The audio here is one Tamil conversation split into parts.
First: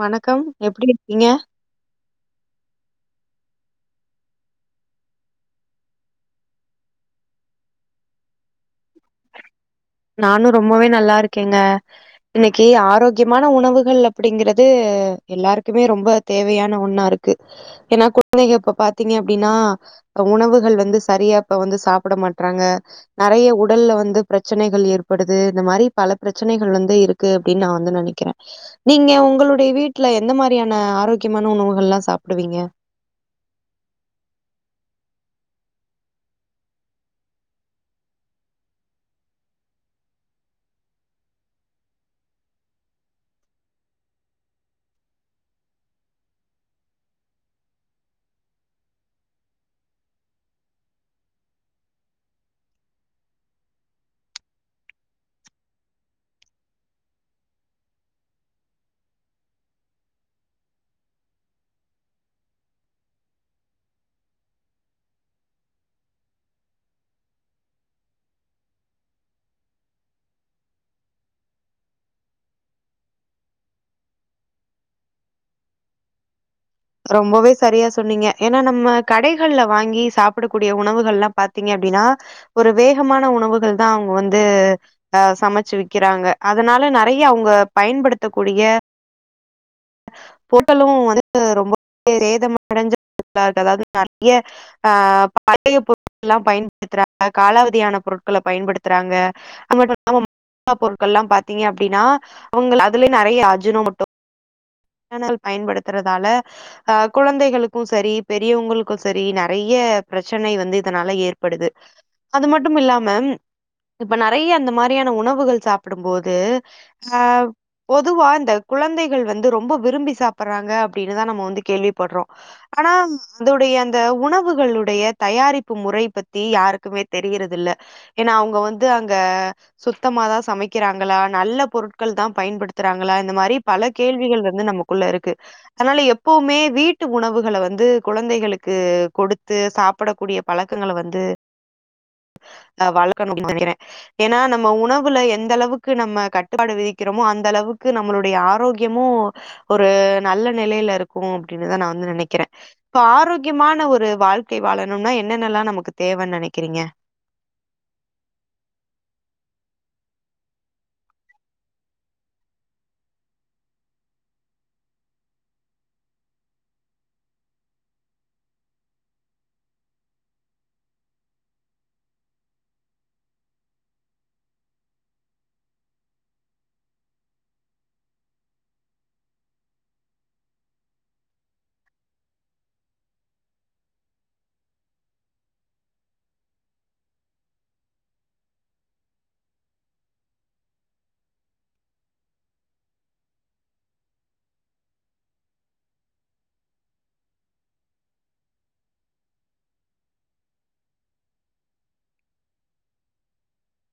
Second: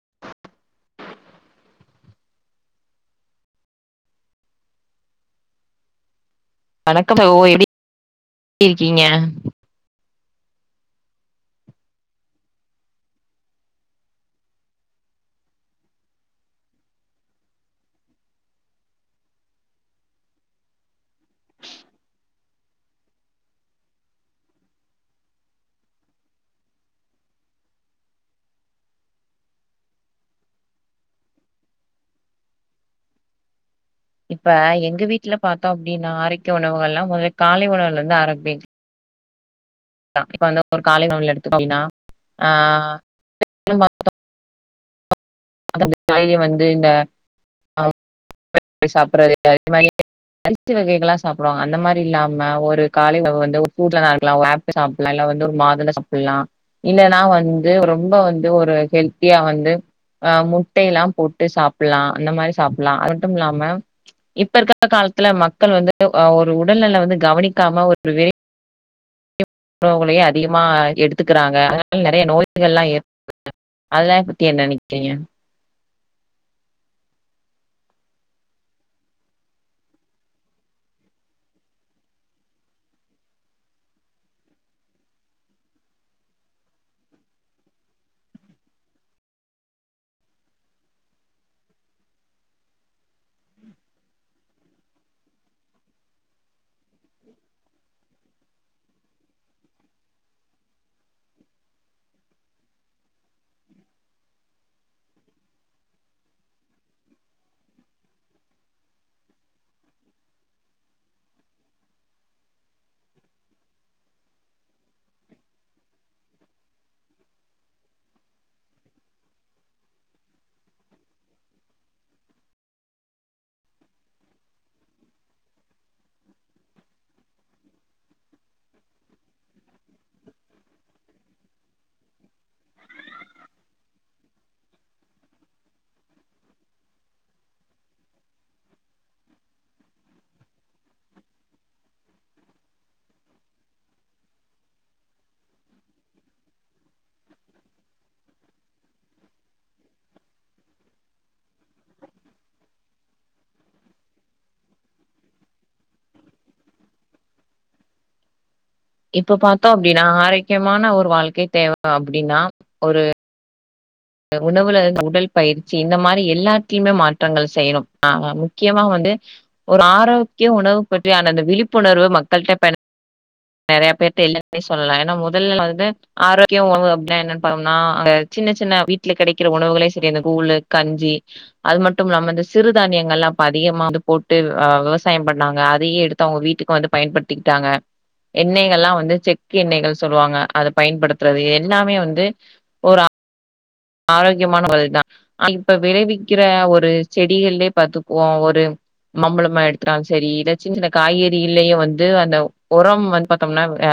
வணக்கம் எப்புடி இருக்கீங்க வணக்கம் தோழி எப்டி இருக்கீங்க நானு ரொம்பவே நல்லா இருக்கேங்க இன்னக்கி ஆரோக்கியமான உணவுகள் அப்புடிங்கிறது எல்லாருக்குமே ரொம்ப தேவையான ஒண்ணா இருக்கு ஏன்னா குழந்தைகள் இப்ப பாத்தீங்க அப்டின்னா அ உணவுகள் வந்து சரியா இப்ப வந்து சாப்புட மாட்றாங்க நறைய உடல்ல வந்து பிரச் ச்சனைகள் ஏற்படுது இந்த மாரி பல பிரச்சனைகள் வந்து இருக்கு அப்புடின்னு நா வந்து நெனைக்கிறே நீங்க உங்களுடைய வீட்ல எந்த மாரியான ஆரோக்கியமான உணவுகள்ல்லா சாப்டுவீங்க இப்ப எங்க வீட்ல பாத்தோம் அப்டின்னா ஆரோக்கிய உணவுகள்ல்லா முதல்ல காலை உணவுலந்து ஆரப்பி ரோ இப்ப வந்து ஒரு காலை உணவுல [unintelligible] அப்டினா ஆ [unintelligible] வந்து இந்த [unintelligible] அரிசி வகைகல்லா சாப்புடுவாங்க அந்த மாரி இல்லாம ஒரு காலை [unintelligible] வந்து [unintelligible] ஒரு அப் ட்ட சாப்புட்லா இல்ல வந்து ஒரு மாதுள சாப்புட்லா இல்லன்னா வந்து ரொம்ப வந்து ஒரு ஹெல்த்தியா வந்து அ முட்டைல்லா போட்டு சாப்புல்லா அந்த மாரி சாப்புல்லா அது மட்டுமில்லாம இப்ப இருக்க காலத்துல மக்கள் வந்துட்டு ஒரு உடல்நல வந்து கவனிக்காம ஒரு வே உணவுகளையே அதிகமா எடுத்துக்குறாங்க அதனால நெறைய நோய்கள்லா ஏற் அதலா பத்தி என்ன நெனக்கிறீங்க ரொம்பவே சரியா சொன்னீங்க ஏன்னா நம்ம கடைகள்ல வாங்கி சாப்படக்கூடிய உணவுகள்லா பாத்தீங்க அப்டின்னா ஒரு வேகமான உணவுகள் தா அவுங்க வந்து அ சமச்சு விக்கிறாங்க அதனால நறைய அவுங்க பயன்படுத்தக்கூடிய ஹோட்டலு வந்து ரொம்ப சேதம் அடஞ்ச [inaudible] அதாவது நறைய அ பழைய பொருட்கள்லா பயன்படுத்துறாங்க காலாவதியான பொருட்கள பயன்படுத்துறாங்க அது மட்டுமில்லாம [inaudible] பாத்தீங்க அப்டின்னா அவுங்ளு அதுலயு நெறைய அஜினோ மோட்டோ வானல் பயன்படுத்துறதால அ கொழந்தைகளுக்கு செரி பெரியவங்களுக்கோ செரி நெறைய பிரச்சனை வந்து இதனால ஏற்படுது அது மட்டும் இல்லாம இப்ப நறைய அந்த மாரியான உணவுகள் சாப்டும்போது அ பொதுவா இந்த கொழந்தைகள் வந்து ரொம் ப விரும்பி சாப்பறாங்க அப்டின்னுதா நம்ம வந்து கேள்விப்பட்றோ ஆனா அதுடைய அந்த உணவுகளுடைய தயாரிப்பு முறை பத்தி யாருக்குமே தெரியறதில்ல ஏன்னா அவுங்க வந்து அங்க சுத்தமாதா சமைக்கிறாங்ளா நல்ல பொருட்கள் தா பயன்படுத்துறாங்ளா இந்த மாரி பல கேள்விகள் வ ந்து நமக்குள்ள இருக்கு அனால எப்போமே வீட்டு உணவுகள வந்து கொழந்தைகளுக்கு குடுத்து சாப்டக்கூடிய பழக்கங்கள வந்து அ வளக்கனோ அப்டின் நெனைக்குற ஏன்னா நம்ம உணவுல எந்த அளவுக்கு நம்ம கட்டுப்பாடு விதிக்கிறோமோ அந்த அளவுக்கு நம்மளுடைய ஆரோக்கியமோ ஒரு நல்ல நிலையில இருக்கு அப்டின்னுதா நா வந்து நெனைக்கிற இப்ப ஆரோக்கியமான ஒரு வாழ்க்கை வாழணும்னா என்னென்னல்லா நமக்கு தேவன் நெனைக்கிறீங்க இப்ப பாத்தோ அப்டின்னா ஆரோக்கியமான ஒரு வாழ்க்கை தேவ அப்டின்னா ஒரு உணவுல உடல் பயிற்சி இந்த மாரி எல்லாத்திமே மாற்றங்கள் செய்யனு அ முக்கியமா வந்து ஒரு ஆரோக்கிய உணவு பற்றி ஆன அந்த விழிப்புணர்வு மக்கள்ட்ட ப நெறைய பேர்ட்ட இல்லன்னே சொல்லலா ஏன்னா முதல்ல வந்து ஆரோக்கிய உணவு அப்டின்னா என்ன [unintelligible] அங்க சின்ன சின்ன வீ ட்ல கெடைக்கிற உணவுகளே செரி அந்த கூழு கஞ்சி அது மட்டும் இல்லாம இந்த சிறுதானியங்கள்லா இப்ப அதிகமா வந்து போட்டு அ விவசாயம் பண்ணாங்க அதையே எடுத் து அவங்க வீட்டுக்கு வந்து பயன்படுத்திக்கிட்டாங்க எண்ணெய்கள்லா வந்து செக்கு எண்ணெய்கள் சொல்லுவாங்க அத பயன்படுத்துறது எல்லாமே வந்து ஒரு ஆ ரோக்கியமான வழ் தா இப்ப விளைவிக்கிற ஒரு செடிகள்லே பாத்துக்வோ ஒரு மாம்பழமா எடுத்துட்டாலு செரி இல்ல சின்ன சின்ன காய்கறிகில்லியு வந்து அந்த ஒரம் வந்து பாத்தோம்னா அ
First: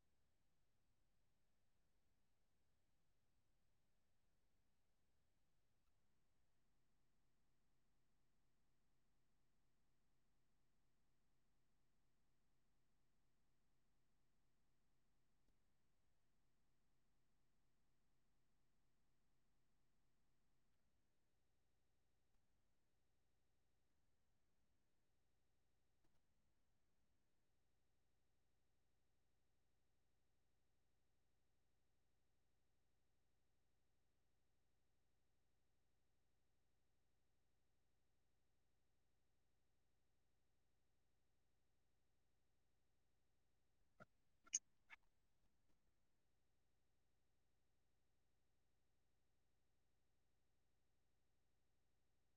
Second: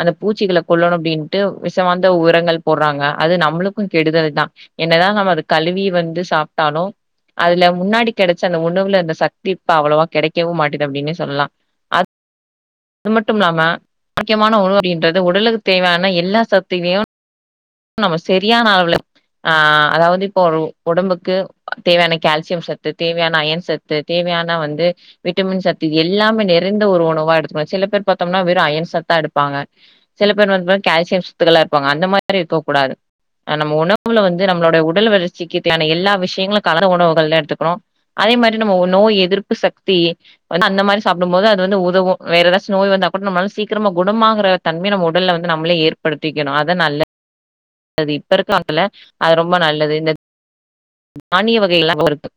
அந்த பூச்சிகள கொல்லனோ அப்டின்ட்டு விச வாந்த ஒரங்கள் போர்றாங்க அது நம்ளு க்கு கெடுதல் தா என்ன தா நம்ம அது கழுவி வந்து சாப்ட்டாலு அதுல முன்னாடி கெடச்ச அந்த உணவுல அந்த சத்து இப்ப அவ்ளவா கெடைக்கவு மாட்டுது அப்டின்னே சொல்லா அ து மட்டும் இல்லாம முக்கியமான உணவு அப்டின்றது உடலுக்கு தேவையான எல்லா சத்துலியு நம்ம செரியான அளவுல அ அதாவது இப்போ ஒரு உடம்புக்கு தேவையான கால்சியம் சத்து தேவையான அயன் சத் து தேவையான வந்து விட்டமின் சத்து இது எல்லாமே நிறைந்த ஒரு உணவா எடுக்கனோ சில பேர் பாத்தோம்னா வெறு அயன் சத்தா எடுப்பாங்க சில பேர் வந்து பாத் கால்சியம் சத்துக்களா இருப்பாங்க அந்த மாரி இருக்கக் கூடாது அ நம்ம உணவுல வந்து நம்ளோட உடல் வளர்ச்சிக்கு தேவையான எல்லா விஷியங்களு கலந்து உணவுகள் எடுத்துக்குனு அதே மாரி நம்ம நோய் எதிர்ப்பு சக்தி வந்து அந்த மாரி சாப்பிடு போது அது வந்து உதவு வேற எதாச்சு நோய் வந்தா கூட நம்மல சீக்கிரமா குணமாங்குற தன்மைய நம்ம உடல்ல வந்து நம்மளே ஏற்படுத்திக்குணு அதா நல்ல து அது இப்ப இருக்காங்கள அது ரொம்ப நல்லது இந்த தானிய வகை எல்லா [unintelligible]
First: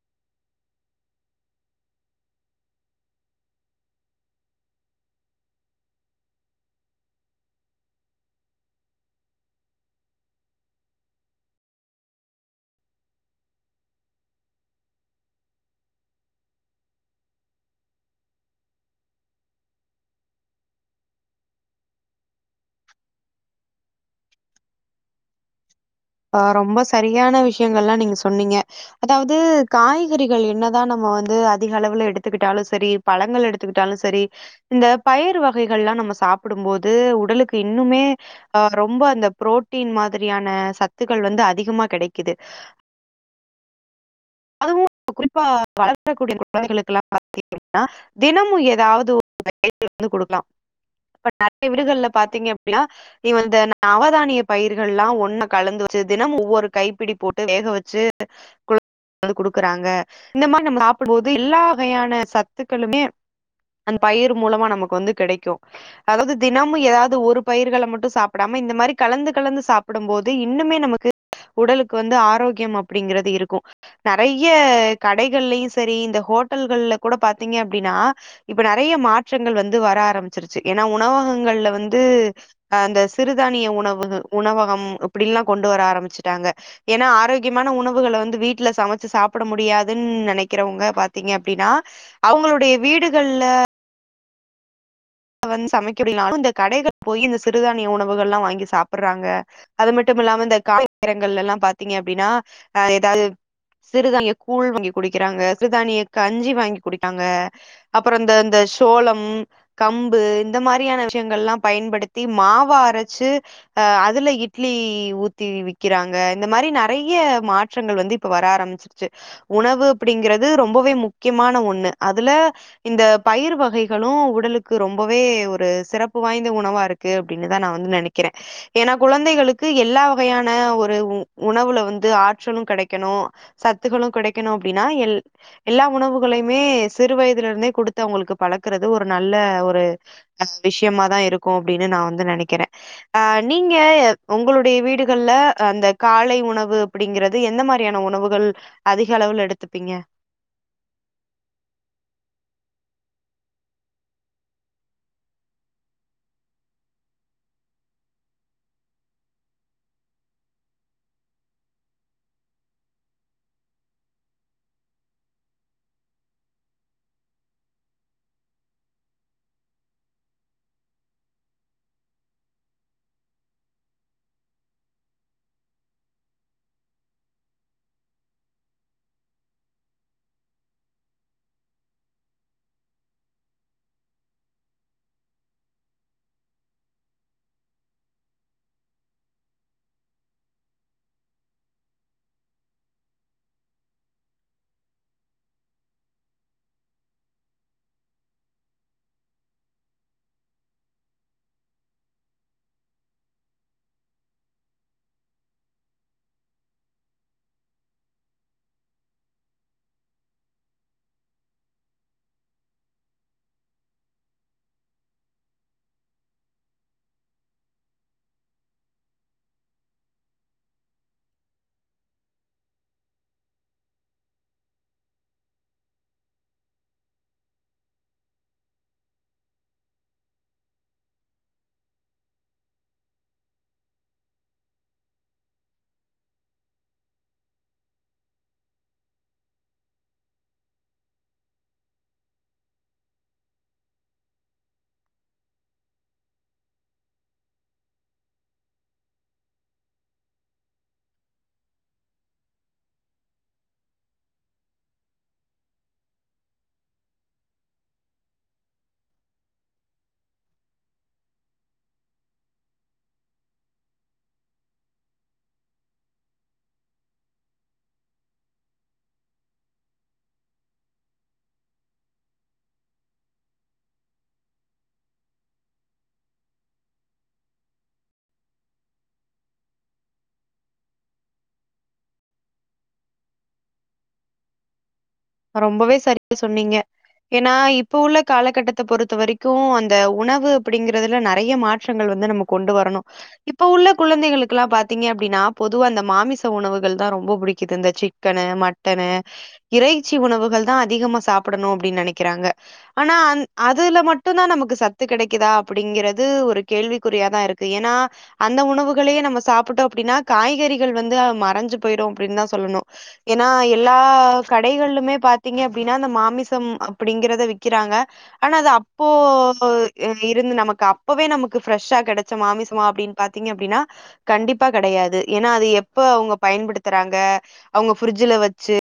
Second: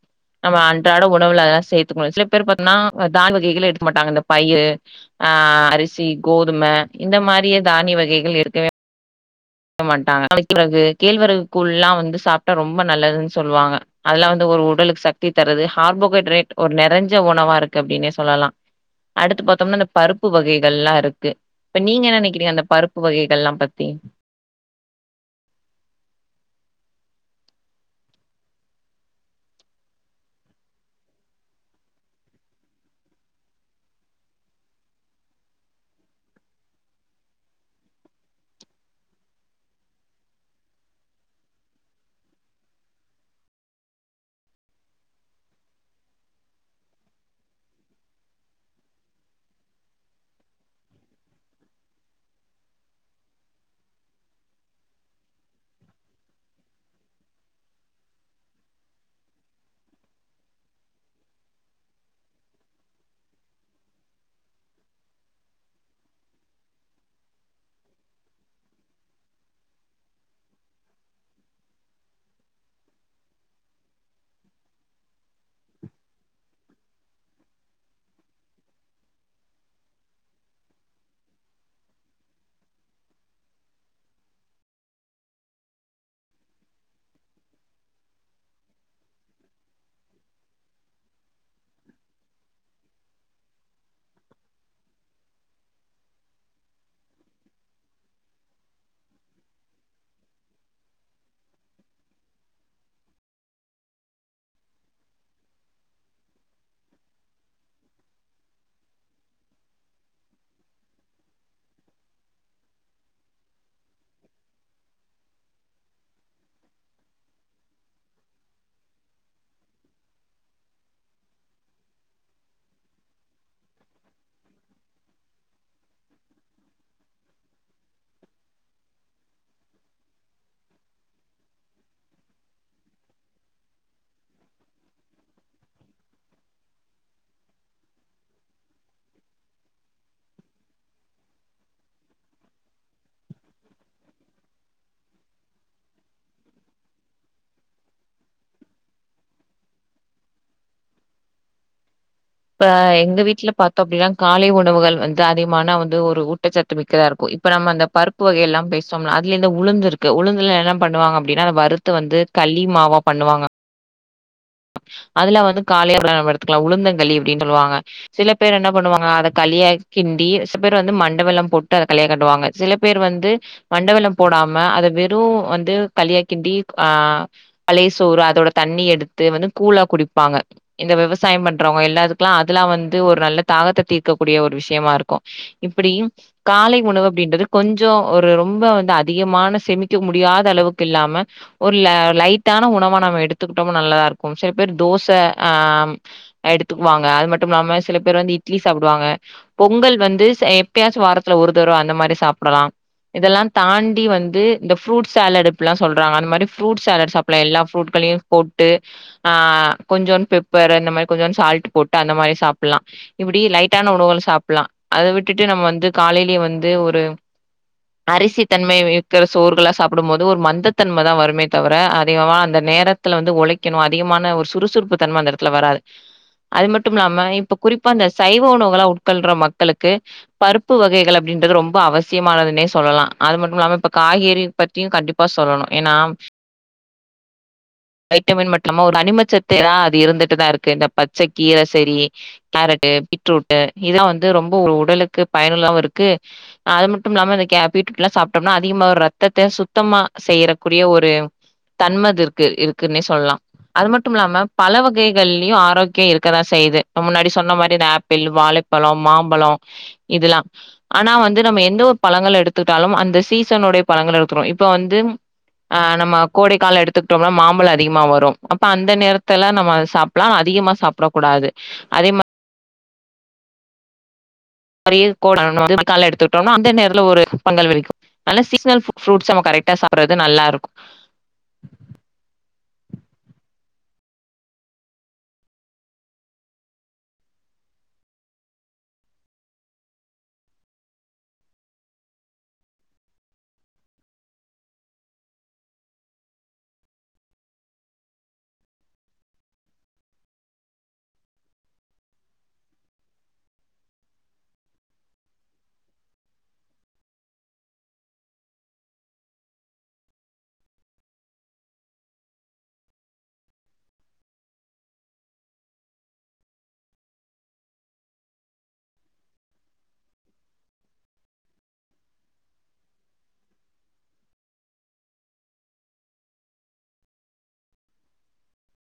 நம்ம அன்றாட உணவுல அதெல்லா சேத்துக்குணு சில பேர் பாத்தினா தான்வகைகளை எடுக்க மாட்டாங்க இந்த பயிர் ஆ அரிசி கோதும இந்த மாரியே தானிய வகைகள் இடுக்கவே மாட்டாங்க கேழ்வரகு கூழ்ல்லா வந்து சாப்ட்டா ரொம்ப நல்லதுன்னு சொல்லுவாங்க அதுல வந்து ஒரு உடலுக்கு சக்தி தருவது ஹார்போஹைட்ரேட் ஒரு நிறைஞ்ச உணவா இருக்கு அப்டின்னே சொல்லலா அடுத்து பாத்தோம்னா இந்த பருப்பு வகைகளெல்லா இருக்கு இப்ப நீங்க என்ன நெனைக்கிறீங்க அந்த பருப்பு வகைகள் எல்லா பத்தி ஆ ரொம்ப சரியான விஷியங்கள்ல்லா நீங்க சொன்னீங்க அதாவுது காய்கறிகள் என்னதா நம்ம வந்து அதிக அளவுல எடுத்துக்கிட்டாலு சரி பழங்கள் எடுத்துக்கிட்டாலு சரி இந்த பயிர் வகைகள் எல்லா நம்ம சாப்பிடு போது உடலுக்கு இன்னுமே அ ரொம்ப அந்த பு்ரோட்டீன் மாதிரியான சத்துக்கள் வந்து அதிகமா கெடைக்குது அதுவு குறிப்பா வளர்க்கக்கூடிய குழந்தைகளுக்கெல்லா பாத்தீங்கன்னா தினமு ஏதாவுது ஒரு [unintelligible] குடுக்கனு இப்ப நெறைய வீடுகள்ல பாத்தீங்க அப்டினா இந்த நவதானிய பயிர்கள் எல்லா ஒண்ணு கலந்து வச்சி தினமு ஒவ்வொரு கைப்பிடி போட்டு வேக வச் சி அது குடுக்குறாங்க இந்த மாதிரி நம்ம சாப்பிடு போது எல்லா வகையான சத்துக்களுமே அந்த பயிர் மூலமா நமக்கு வந்து கெடைக்கு அதாவுது தினமு ஏதாவுது ஒரு பயிர்கள மட்டு சாப்பிடாம இந்த மாரி கலந்து கலந்து சாப் டும்போது இன்னுமே நமக்கு உடலுக்கு வந்து ஆரோக்கிய அப்டிங்கிறது இருக்கு நெறைய கடைகள்லையு சரி இந்த ஹோட்டல்கள்ல கூட பாத்தீங்க அப்டின்னா இப்ப நெறைய மாற்றங்கள் வந்து வர ஆரம்பிச்சிருச்சு ஏனா உணவகங்கள்ல வந்து அ இந்த சிறுதானிய உணவு உணவகம் இப்டி எல்லா கொண்டு வர ஆரம்பிச்சுட்டாங்க ஏனா ஆரோக்கியமான உணவுகள வந்து வீட் வீட்ல சமைச்சு சாப்ட முடியாதுன்னு நெனைக்கிறவங்க பாத்தீங்க அப்டின்னா அவுங்களுடைய வீடுகள்ல வந்து சமைக்க முடியலானு இந்த கடைகள் போய் இந்த சிறுதானிய உணவுகள் எல்லா வாங்கி சாப்பிற்றாங்க அது மட்டு இல்லாம இந்த காலை நேரங்கள்ல எல்லா பாத்தீங்கனா அப்டின்னா அ எதாவுது சிறுதானிய கூழ் வாங்கி குடிக்கிறாங்க சிறுதானிய கஞ்சி வாங்கி குடிப்பாங்க அப்றோ இந்த இந்த சோளம் கம்பு இந்த மாதிரியான விஷியங்கள் எல்லா பயன்படுத்தி மாவா அரச்சு அ அதுல இட்லி ஊத்தி விக்கிறாங்க இந்த மாதிரி நெறைய மாற்றங்கள் வந்து இப்ப வர ஆரமிச் உணவு அப்டிங்கறது ரொம்பவே முக்கியமான ஒண்ணு அதுல இந்த பயிர் வகைகளு உடலுக் ரொம்பவே ஒரு சிறப்பு வாய்ந்த உணவா இருக்கு அப்டின்னுதா நா வந்து நெனைக்கிற ஏனா குழந்தைகளுக்கு எல்லா வகையான ஒரு உணவுல வந்து ஆற்றலு கெடைக்கணு சத்துக்களு கெடைக்குணு அப்டின்னா எல் எல்லா உணவுகளையுமே சிறு வயதுல இருந்தே குடுத்து அவுங்களுக்கு பழக்குறது ஒரு நல்ல நல்ல ஒரு அ விஷயமாதா இருக்கு அப்டின்னு நா வந்து நினைக்கிற அ நீங்க உங்களுடைய வீடுகள்ல அந்த காலே உணவு அப்டிங்கறது எந்த மாரியான உணவுகள் அதிக அளவுல எடுத்துப்பீங்க இப்ப எங்க வீட்ல பாத்தோ அப்டின்னா காலே உணவுகள் வந்து அதிகமான வந்து ஒரு ஊட்டச்சத்து மிக்கதாக இருக்கு இப்ப நம்ம அந்த பருப்பு வகைகள் எல்லா பேசல உளுந்து இருக்கு உளுந்துல என்ன பண்ணுவாங்க அப்டின்னா வருத்து வருது வந்து களி மாவா பண்ணுவாங்க அதுல வந்து காலிய அப்ப நம்ம எடுத்துக்கலா உளுந்தங்கலி அப்டின்னு சொல்லுவாங்க சில பேர் என்ன பண்ணுவாங்க அத கலியா கிண்டி சில பேர் வந்து மண்ட வெல்லம் போட்டு அத கலிய கிட்டுவாங்க சில பேர் வந்து மண்டவெலம் போடாம அத வெறு வந்து கலியா கிண்டி ஆ பழைய சோறு அதோட தண்ணி எடுத்து வந்து கூழா குடிப்பாங்க இந்த விவசாய பண்றவங்க எல்லாத்துக்கெல்லா அதெல்லா வந்து ஒரு நல்ல தாகத்தை தீர்க்க கூடிய ஒரு விஷயமா இருக்கு இப்பிடியு காலே உணவு அப்டின்றது கொஞ்சோ ஒரு ரொம்ப வந்து அதிகமான செமிக்க முடியாத அளவுக்கு இல்லாம ஓரு லைட்டான உணவா நம்ம எடுத்துக்கிட்டோமோ நல்ல இருக்கு சில பேர் தோசை ஆ எடுத்துக்குவாங்க அது மட்டு இல்லாம சில பேர் வந்து இட்லி சாப்பிடுவாங்க பொங்கல் வந்து எப்பயாச்சு வாரத்துல ஒருதரவா அந்த மாரி சாப்பிடலா இதெல்லா தாண்டி வந்த ஃப்ரூட் சேலட்டு இபிலாசொலறாங்க அந்த மாரி ஃப்ரூட் சேலட் சப்லா எல்லா ஃப்ரூட்களையு போட்டு ஆ கொஞ்சோ பெப்பர் அந்த மாரி கொஞ்சோ சால்ட் போட்டு அந்த மாரி சாப்படலா இப்படி லைட்டான உணவுகள் சாப்படலா அத விட்டுட்டு நம்ம வந்து காலேயிலயே வந்து ஒரு அரிசி தன்மை வக்கிற சோறுர்களா சாப்பிடுபோது ஒரு மந்தத்தன்மா தா வருமே தவிர அதிகமா அந்த நேர த்துல வந்து உழைக்கணு அதிகமான ஒரு சுறுசுறுப்பு தன்மை அந்த இடத்துல வராது அது மட்டு இல்லாம இப்ப குறிப்பா அந்த சைவ உணவுலா உட்கொள்ற மக்களுக்கு பருப்பு வகைகள் அப்டின்றது ரொம்ப அவசியமானதுனே சொல்லலா அது மட்டு இல்லாம இப்ப காய்கறி ப பத்தியு கண்டிப்பா சொல்லணு ஏனா வைட்டமின் மட்டுமா ஒரு அனிமச்சத்தைதா அது இருந்துட்டுதா இருக்கு இந்த பச்சை கீரா சேரி கேரட்டு பீட்ரூட்டு் இதாலா வந்து ரொம்ப ஒரு உடலுக்கு பயனுல்லாம இருக்கு அது மட்டு இல்லாம அந்த க பீட்ரூட் எல்லா சாப்பிட்டோம்னா அதிகமா ஒரு ரத்தத்தை சுத்தமா செய்யறக்கூடிய ஒரு தன்மது இருக்கு இருக்குன்னே சொல்லலா அது மட்டு இல்லாம பல வகைகள்லயு ஆரோக்கிய இருக்கதா செய்யுது முன்னாடி சொன்ன மாரி இந்த ஆப் ல் வாழைப்பழ மாம்பழ இதெல்லா ஆனா வந்து நம்ம எந்த ஒரு பழங்கள் எடுத்துட்டாலு அந்த சீசனுடைய பழங்கள் எடுத்துறோ இப்ப வந்து ஆ நம்ம கோடிக்கால எடுத்துக்கிட்டோம்னா மாம்ப மாம்பழ அதிகமா வரும் அப்ப அந்த நேரத்து நம்ம சாப்லா அதிகமா சாப்பிடக்கூடாது அதே மாரி கோட கால எடுத்துக்கிட்டோனா அந்த நேரல ஒரு பங்கல் விக்கு ஆனா சீனல் ஃப்ருட்ஸ் நம கரெக்டா சாப்பிறது நல்லாருக்கு ரொம்பவே சேரியா சொன்னீங்க ஏனா இப்போ உள்ள காலகட்டத்தை பொறுத்த வரைக்கு அந்த உணவு அப்டிங்கறதுல நேறாய மாற்றங்கள் வந்து நமக்கு கொண்டு வரணு இப்ப உள்ள குழந்தைகளுக்கேல்லா பாத்தீங்க அப்டின்னா பொதுவா அந்த மாமிச உணவுக தா ரொம்ப பிடிக்குது இந்த சிக்க சிக்கனு மட்டனு இறைச்சி உணவுகள் தா அதிகமா சாப்படணு அப்டின்னு நேனைக்கிறாங்க ஆனா அ அதுல மட்டு தானா நமக்கு சத்து கிடைக்குதா அப்டிங்கிறது ஒரு கேள்விக்குறியாத இருக்கு ஏனா அந்த உணவுகளையே நம்ம சாப்பிட்டோ அப்டின்னா காய்கறிகள் வந்து மறைஞ்சு போயிடு அப்டின்னுதா சொல்லணு ஏனா எல்லா கட கடகள்ளுமே பாத்தீங்க அப்டின்னா அந்த மாமிச அப்டிங்கிறத விக்கிறாங்க ஆனா அது அப்போ இருந்து நமக்கு அப்பாவே நமக்கு ஃப்ரெஷ்ஷா கிடைச்ச மாமிசமா அப்டின்னு பாத்தீங்க அப்டின்னா கண்டிப்பா கிடையாது ஏனா அது எப்ப அவங்க பயன்படுத்துறாங்க அவங்க பிரிட்ஜில வச்சி